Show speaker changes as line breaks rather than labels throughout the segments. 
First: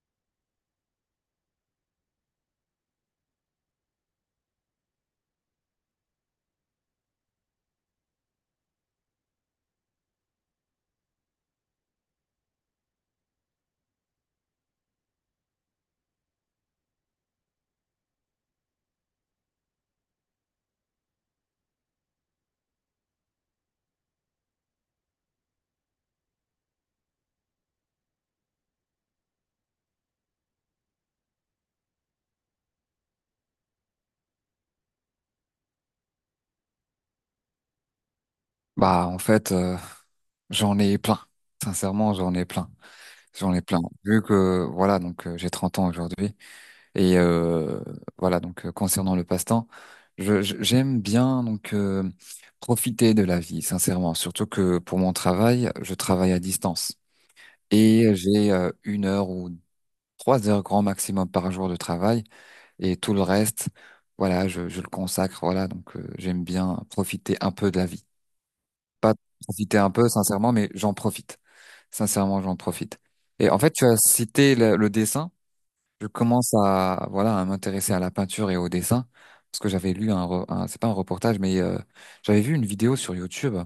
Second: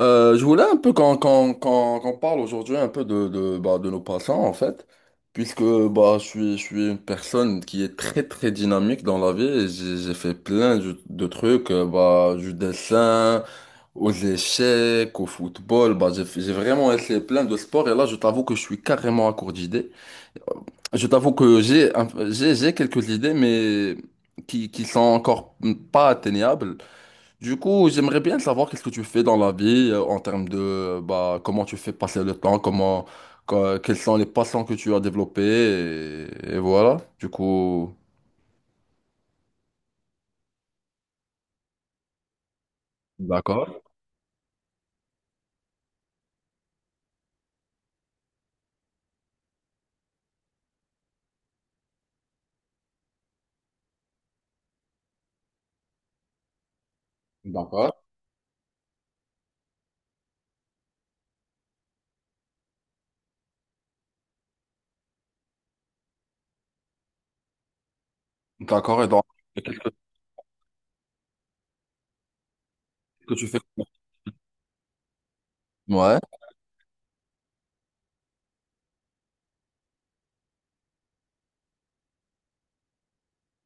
Je voulais un peu qu'on parle aujourd'hui un peu de nos passants en fait, puisque je suis une personne qui est très très dynamique dans la vie et j'ai fait plein de trucs, du dessin, aux échecs, au football, j'ai vraiment essayé plein de sports et là je t'avoue que je suis carrément à court d'idées. Je t'avoue que j'ai un- j'ai quelques idées mais qui sont encore pas atteignables. Du coup, j'aimerais bien savoir qu'est-ce que tu fais dans la vie en termes de comment tu fais passer le temps, comment, quelles sont les passions que tu as développées, et voilà. Du coup.
Bah, en fait, euh, j'en ai plein. Sincèrement, j'en ai plein. J'en ai plein.
D'accord,
Vu que, voilà, donc j'ai 30 ans aujourd'hui. Et voilà, donc concernant le passe-temps, j'aime bien profiter de la vie, sincèrement. Surtout que pour mon travail, je travaille à distance.
d'accord.
Et j'ai une heure ou trois heures grand maximum par jour de travail. Et tout le reste, voilà, je le consacre. J'aime bien profiter un peu de la vie.
D'accord, et
Pas
donc, et qu'est-ce
profiter
que,
un peu, sincèrement, mais j'en profite. Sincèrement, j'en profite.
que tu
Et en
fais?
fait, tu as cité le dessin. Je
Ouais,
commence à, voilà, à m'intéresser à la peinture et au dessin. Parce que j'avais lu un, re- un- c'est pas un reportage, mais j'avais vu une vidéo sur YouTube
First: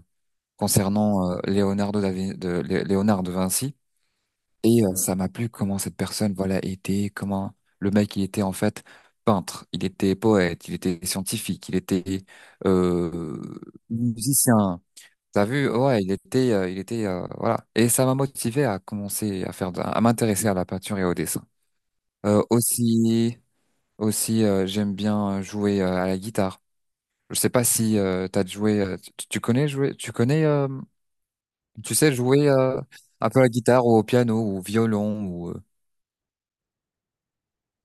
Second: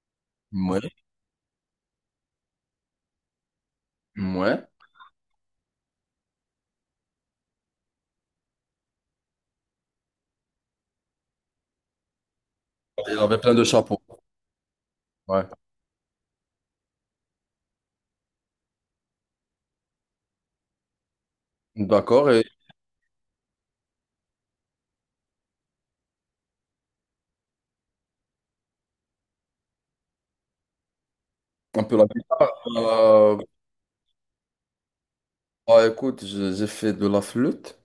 ouais,
concernant Leonardo da Vin- de, Lé- Léonard de Vinci.
ouais.
Ça m'a plu comment cette personne, voilà, était, comment le mec, il était en fait peintre, il était poète, il était scientifique, il était
Il avait
euh,
plein de chapeaux.
musicien. T'as
Ouais.
vu, ouais, voilà. Et ça m'a motivé à commencer à faire, de- à m'intéresser à la peinture et au dessin.
D'accord,
Euh,
et
aussi, aussi, j'aime bien jouer à la guitare. Je sais pas si tu connais jouer, tu connais, euh,
un
tu
peu la
sais jouer
guitare.
un
euh,
peu à la guitare ou au piano ou au violon ou.
Écoute, j'ai fait de la flûte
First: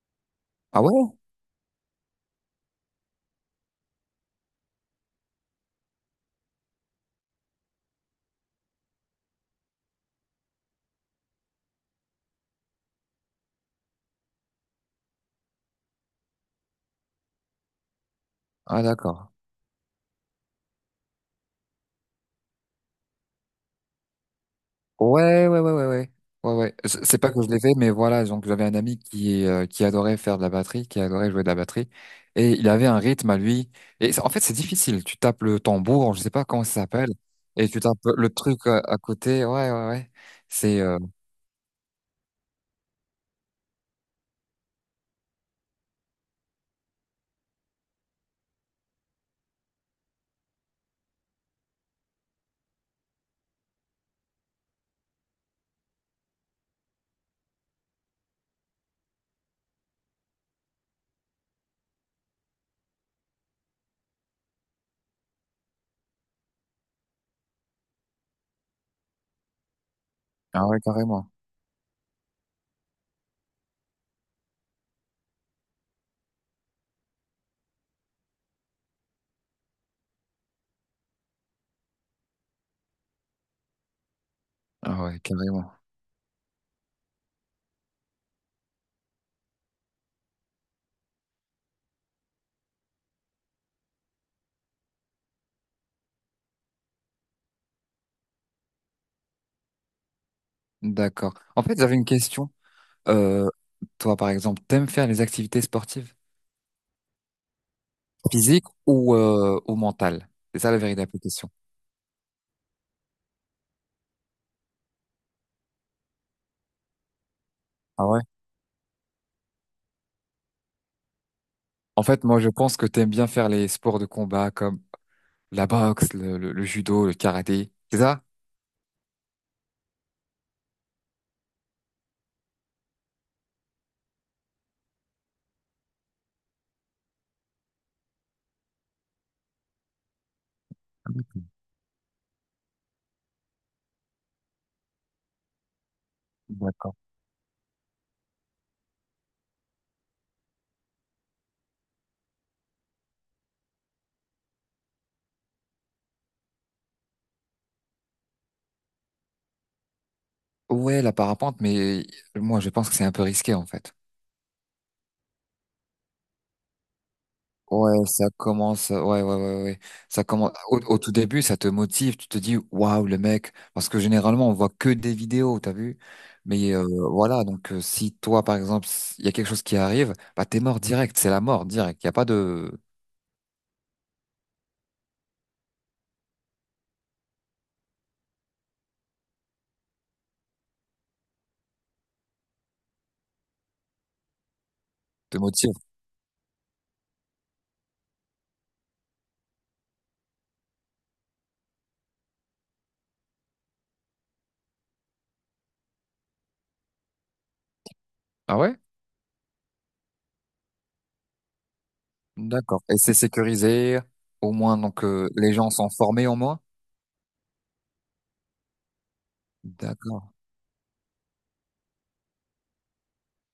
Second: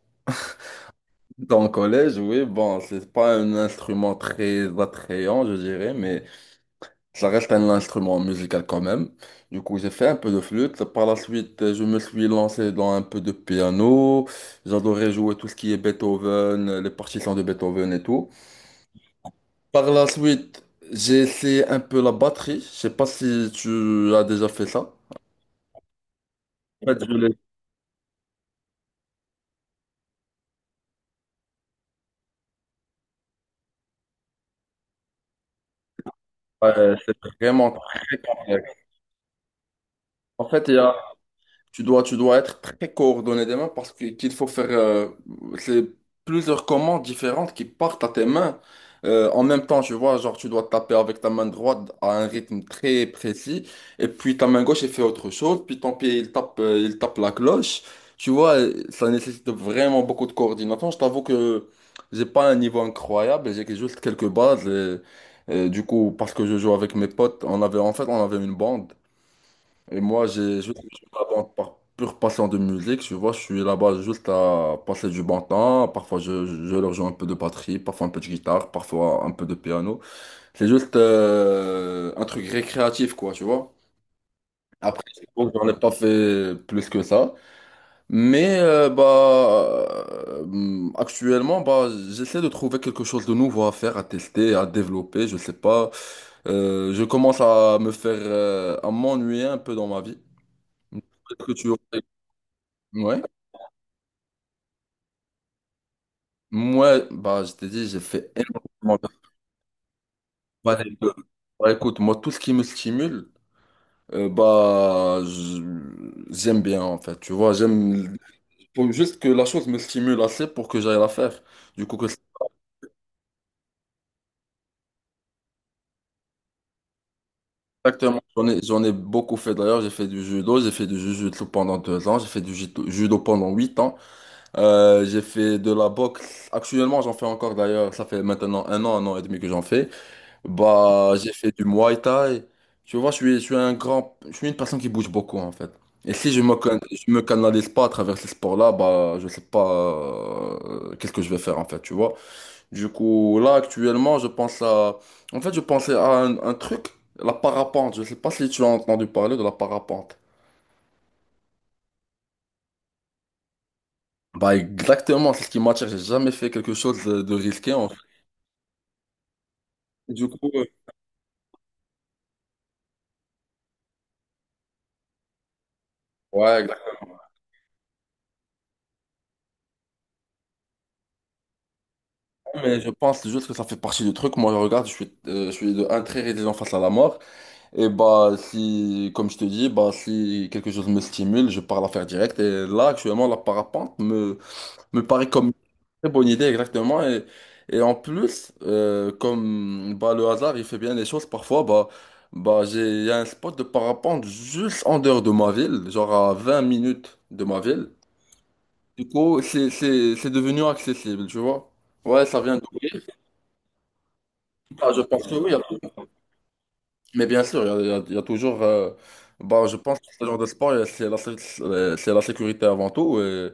Ah ouais?
dans le collège, oui, bon, c'est pas un instrument très attrayant, je dirais, mais. Ça reste un instrument musical quand même. Du coup, j'ai fait un peu de flûte. Par la suite, je me suis lancé dans un peu de piano. J'adorais jouer tout ce qui est Beethoven, les partitions de Beethoven et tout.
Ah d'accord.
Par la suite, j'ai essayé un peu la batterie. Je sais pas si tu as déjà fait ça.
Ouais, ouais, ouais, ouais, ouais. Ouais, ouais.
En
C'est
fait, je
c'est pas
l'ai-
que je l'ai fait, mais voilà, donc j'avais un ami qui adorait faire de la batterie, qui adorait jouer de la batterie, et il avait un rythme à lui. C'est difficile. Tu tapes le tambour, je sais pas comment ça
Ouais,
s'appelle,
c'est
et
vraiment
tu tapes
très...
le truc à côté. Ouais, ouais, ouais.
En fait, il y
C'est
a Tu dois être très coordonné des mains qu'il faut faire c'est plusieurs commandes différentes qui partent à tes mains en même temps, tu vois, genre tu dois taper avec ta main droite à un rythme très précis et puis ta main gauche elle fait autre chose, puis ton pied il tape la cloche. Tu vois, ça nécessite vraiment beaucoup de coordination. Je t'avoue que j'ai pas un niveau incroyable, juste quelques bases et du coup parce que je joue avec mes potes, on avait une bande. Et moi, j'ai
ah
juste
ouais,
je
carrément.
là-bas par pure passion de musique, tu vois, je suis là-bas juste à passer du bon temps. Parfois, je leur joue un peu de batterie, parfois un peu de guitare, parfois un peu de piano. C'est juste un truc récréatif, quoi, tu vois. Après,
Ah ouais,
c'est bon, j'en
carrément.
ai pas fait plus que ça. Mais euh, bah, Actuellement, j'essaie de trouver quelque chose de nouveau à faire, à tester, à développer, je sais pas. Je commence à me faire, à m'ennuyer un peu dans ma vie.
D'accord.
Peut-être que
En
tu
fait,
aurais-
j'avais une question.
Ouais.
Euh, toi, par exemple, t'aimes faire les activités sportives,
Moi, je t'ai dit, j'ai fait
physiques
énormément de...
ou mentales? C'est ça la
Bah,
véritable
écoute,
question.
écoute, moi, tout ce qui me stimule, euh, bah, je- j'aime bien, en fait. Tu vois, j'aime... faut juste que la chose me stimule assez pour que j'aille la faire. Du coup,
En
que c'est
fait, moi, je pense que t'aimes bien faire les sports de combat comme la boxe, le judo, le karaté, c'est
exactement...
ça?
J'en ai beaucoup fait, d'ailleurs. J'ai fait du judo, j'ai fait du jujutsu pendant 2 ans, j'ai fait judo pendant 8 ans. J'ai fait de la boxe. Actuellement, j'en fais encore, d'ailleurs. Ça fait maintenant un an et demi que j'en fais. Bah, j'ai fait du Muay Thai. Tu vois, je suis je suis une personne qui bouge beaucoup en fait. Et si
D'accord.
je me canalise pas à travers ces sports-là, bah, je sais pas qu'est-ce que je vais faire en fait, tu vois. Du coup, là actuellement, je pense à, en fait, je pensais à un truc, la parapente. Je sais pas si tu as entendu parler de la parapente.
Ouais, la parapente, mais moi, je pense que c'est un peu risqué, en fait.
Bah, exactement, c'est ce qui m'attire. J'ai jamais fait quelque chose de risqué en fait.
Ouais, ça commence, ouais, ouais, ouais, ouais, ouais. Ça
Du coup,
commence, au tout début, ça te motive, tu te dis, waouh, le mec, parce que généralement, on voit que des vidéos, t'as vu?
ouais,
Mais
exactement.
voilà, donc si toi, par exemple, il y a quelque chose qui arrive, bah, t'es mort direct, c'est la mort direct, il n'y a pas de,
Mais je pense juste que ça fait partie du truc. Moi, je regarde, je suis de un très résilient face à la mort. Et bah si, comme je te dis, bah si quelque chose me stimule, je pars la faire direct. Et là, actuellement, me paraît
de
comme une
motif.
très bonne idée, exactement. Et en plus, comme bah, le hasard, il fait bien les choses parfois, il y a un spot de parapente juste en dehors de ma ville, genre à 20 minutes de ma ville.
Ah ouais?
Du coup, c'est devenu accessible, tu vois. Ouais, ça vient de
D'accord. Et c'est sécurisé, au moins,
là, je pense que oui.
les gens sont formés au moins.
Mais bien sûr, il y a toujours. Je pense que ce
D'accord.
genre de sport, c'est la sécurité avant tout. Et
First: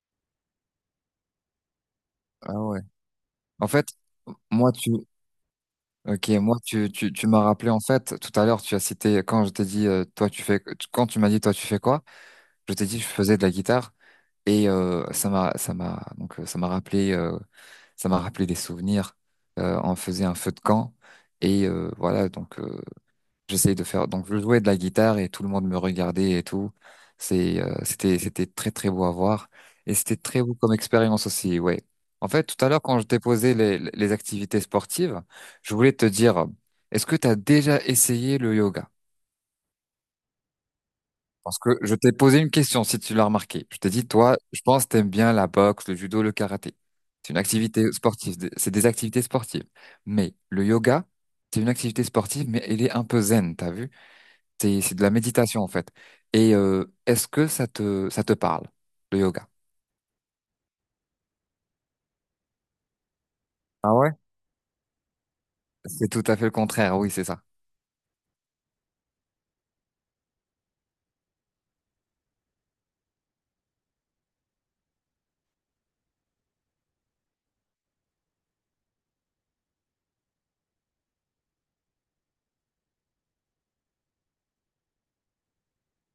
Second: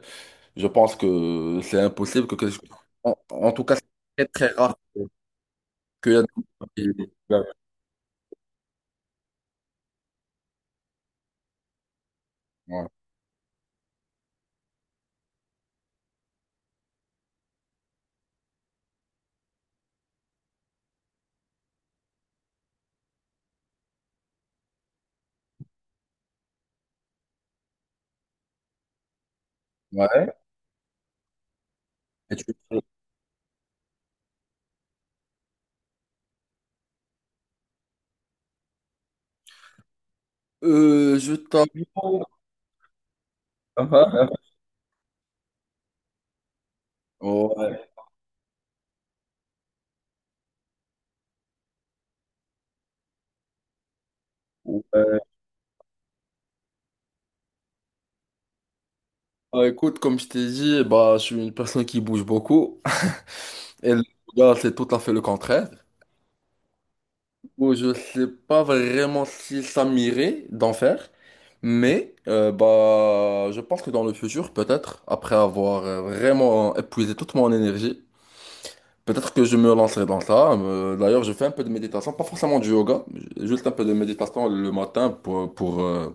je pense que c'est impossible
Ah ouais.
en, en tout
En
cas,
fait,
c'est très, très
moi
rare
tu,
qu'il y a des
ok,
gens
moi tu,
qui-
tu, tu m'as rappelé en fait tout à l'heure tu as cité quand je t'ai dit toi tu fais, quand tu m'as dit toi tu fais quoi, je t'ai
Ouais.
dit je faisais de la guitare et ça m'a donc ça m'a rappelé des souvenirs. On faisait un feu de camp et j'essayais de faire. Donc, je jouais de la guitare et tout le monde me regardait et tout. C'était très, très beau à voir. Et c'était
Ouais.
très beau comme expérience aussi, ouais. En
Et tu-
fait, tout à l'heure, quand je t'ai posé les activités sportives, je voulais te dire, est-ce que tu as déjà essayé le yoga?
Je
Parce
t'avoue.
que je t'ai posé une question, si tu l'as remarqué. Je
Ah,
t'ai dit,
ah.
toi, je pense que t'aimes bien la boxe, le judo, le karaté. C'est une
Ouais.
activité sportive, c'est des activités sportives. Mais le yoga, c'est une activité sportive, mais elle est un peu zen, t'as vu? C'est de
Ouais.
la méditation en fait. Et est-ce que ça te parle, le yoga?
Bah, écoute, comme je t'ai dit, bah, je suis une personne qui bouge beaucoup. Et
Ah
le
ouais?
yoga, c'est tout à fait le contraire.
C'est tout à fait le contraire, oui, c'est ça.
Bon, je sais pas vraiment si ça m'irait d'en faire, je pense que dans le futur, peut-être, après avoir vraiment épuisé toute mon énergie, peut-être que je me lancerai dans ça. D'ailleurs, je fais un peu de méditation, pas forcément du yoga, juste un peu de méditation le matin pour, pour, euh,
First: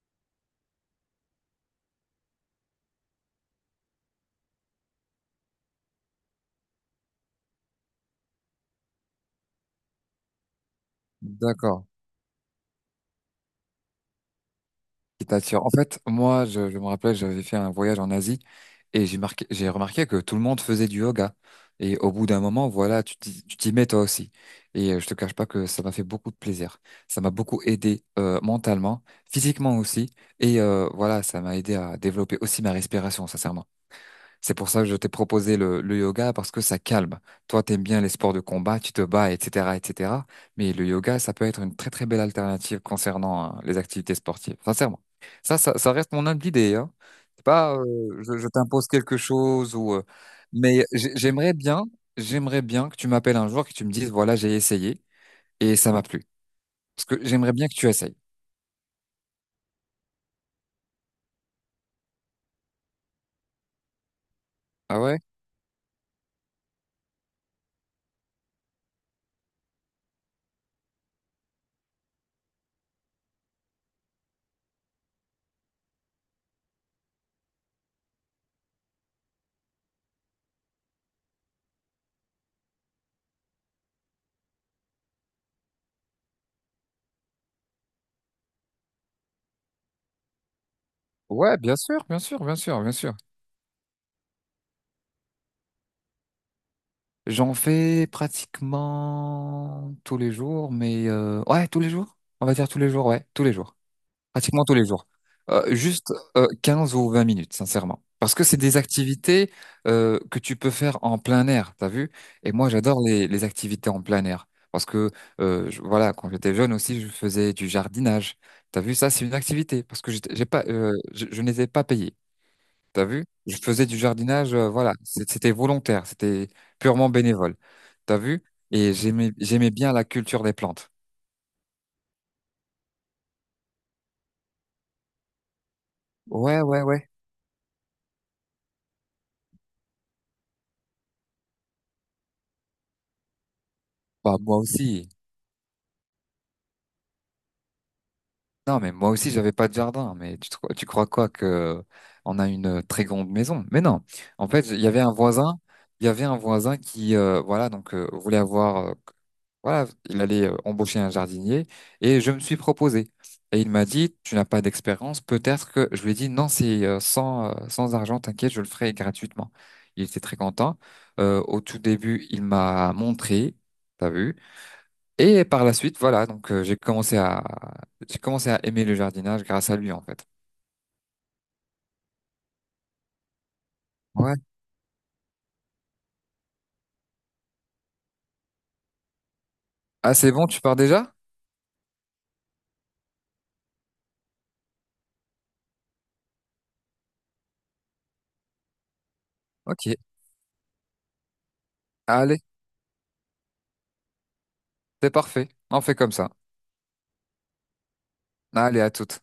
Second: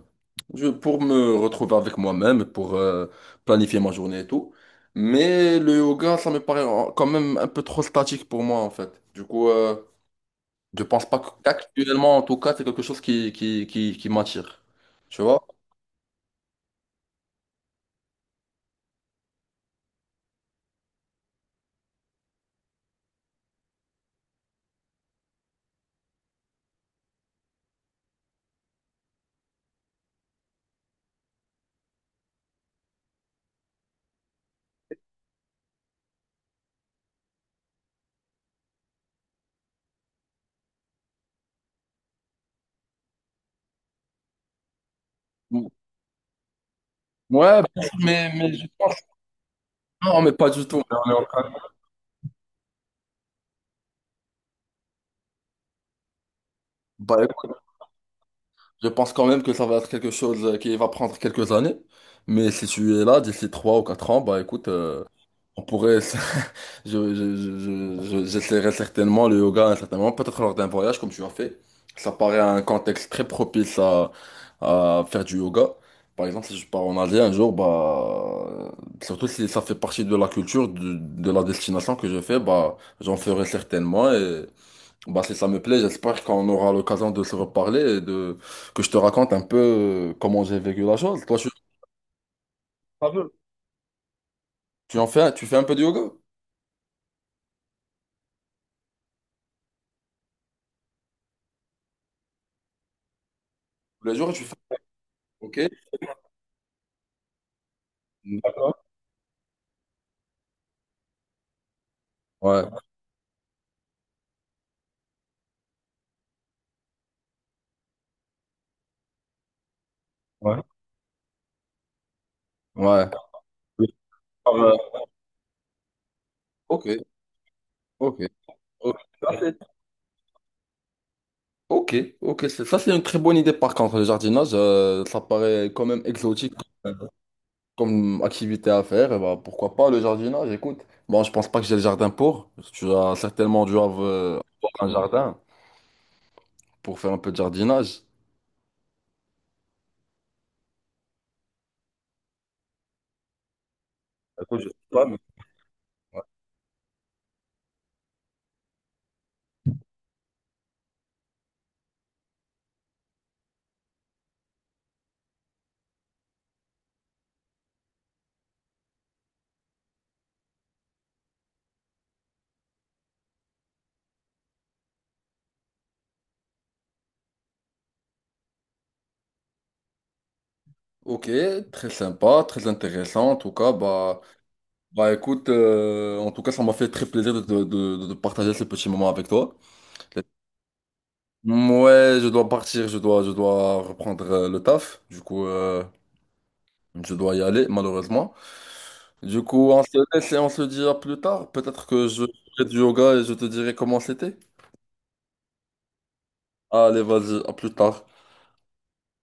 je- pour me retrouver avec moi-même, pour planifier ma journée et tout. Mais le yoga, ça me paraît quand même un peu trop statique pour moi, en fait. Du coup... je pense pas que-
D'accord.
qu'actuellement, en tout cas, c'est quelque chose qui m'attire. Tu
Qui
vois?
t'attire. En fait, moi, je me rappelle, j'avais fait un voyage en Asie et j'ai remarqué que tout le monde faisait du yoga. Et au bout d'un moment, voilà, tu t'y mets toi aussi. Je te cache pas que ça m'a fait beaucoup de plaisir. Ça m'a beaucoup aidé mentalement, physiquement aussi. Et voilà, ça m'a aidé à développer aussi ma respiration, sincèrement. C'est pour ça que je t'ai proposé le yoga parce que ça calme. Toi, t'aimes bien les sports de combat, tu te bats, etc., etc. Mais le yoga, ça peut être une très très belle alternative concernant hein, les activités sportives. Sincèrement, ça reste mon humble idée. Hein. C'est
Ouais,
pas,
bien sûr,
je
mais je
t'impose
pense,
quelque chose ou. euh,
non, mais pas du tout.
mais
Mais on
j'ai-
est en train-
j'aimerais bien, j'aimerais bien que tu m'appelles un jour, que tu me dises, voilà, j'ai essayé et ça m'a plu. Parce que
Bah, écoute,
j'aimerais bien que tu essayes.
je pense quand même que ça va être quelque chose qui va prendre quelques années. Mais si tu es là d'ici 3 ou 4 ans, bah écoute,
Ah ouais?
on pourrait. J'essaierai certainement le yoga à un certain moment, peut-être lors d'un voyage comme tu as fait. Ça paraît un contexte très propice à faire du yoga. Par exemple, si je pars en Asie un jour, bah, surtout si ça fait partie de la culture, de la destination que je fais, bah, j'en ferai certainement bah, si ça me plaît, j'espère qu'on aura l'occasion de se reparler et de que je te raconte un peu comment j'ai vécu la chose. Toi, je suis
Ouais, bien sûr, bien sûr, bien sûr, bien sûr.
Fameux. Tu en fais, tu fais un peu de yoga
J'en fais pratiquement tous les jours, mais ouais, tous les jours. On va dire tous les jours, ouais, tous les jours.
tous les jours, tu fais.
Pratiquement tous les jours.
Ok.
Juste 15 ou 20 minutes, sincèrement. Parce que c'est
D'accord.
des activités que tu peux faire en plein air, t'as vu? Et
Ouais.
moi, j'adore les activités en plein air. Parce que, voilà, quand j'étais jeune aussi, je faisais du jardinage. T'as vu, ça, c'est une activité. Parce que j'étais- j'ai
Ouais.
pas, je n'étais pas payé. T'as
Ouais.
vu? Je faisais du jardinage, voilà,
Euh,
c'était volontaire, c'était
Ok.
purement bénévole. T'as
Ok.
vu? Et
Ok. Ça, c'est-
j'aimais bien la culture des plantes.
Ok. Ok. C'est- Ça, c'est une très bonne idée. Par contre, le jardinage, ça paraît quand même exotique
Ouais, ouais, ouais.
comme activité à faire. Et bah, pourquoi pas le jardinage? Écoute, bon, je pense pas que j'ai le jardin pour. Tu as certainement dû avoir
Bah, moi
avoir un
aussi.
jardin pour faire un peu de jardinage.
Non, mais moi aussi, j'avais pas de jardin. Mais tu crois quoi, que on a une très grande maison? Mais non. En
Écoute, je
fait,
sais pas, mais-
il y avait un voisin qui voulait avoir, voilà, il allait embaucher un jardinier et je me suis proposé. Et il m'a dit, tu n'as pas d'expérience, peut-être que je lui ai dit non, c'est sans argent, t'inquiète, je le ferai gratuitement. Il était très content. Au tout début, il m'a montré, t'as vu? Et par la suite, j'ai commencé à aimer le jardinage grâce à lui en fait.
Ok, très sympa, très intéressant. En tout cas, bah,
Ouais.
bah écoute, en tout cas, ça m'a fait très plaisir de partager ce petit moment avec toi.
Ah, c'est bon, tu pars déjà?
Ouais, je dois partir, je dois reprendre le taf. Du coup, je dois y aller, malheureusement. Du coup, on
Ok.
se laisse et on se dit à plus tard. Peut-être que je
Allez,
ferai du yoga et je te dirai comment c'était.
c'est parfait. On fait comme ça.
Allez, vas-y, à plus tard.
Allez, à toutes.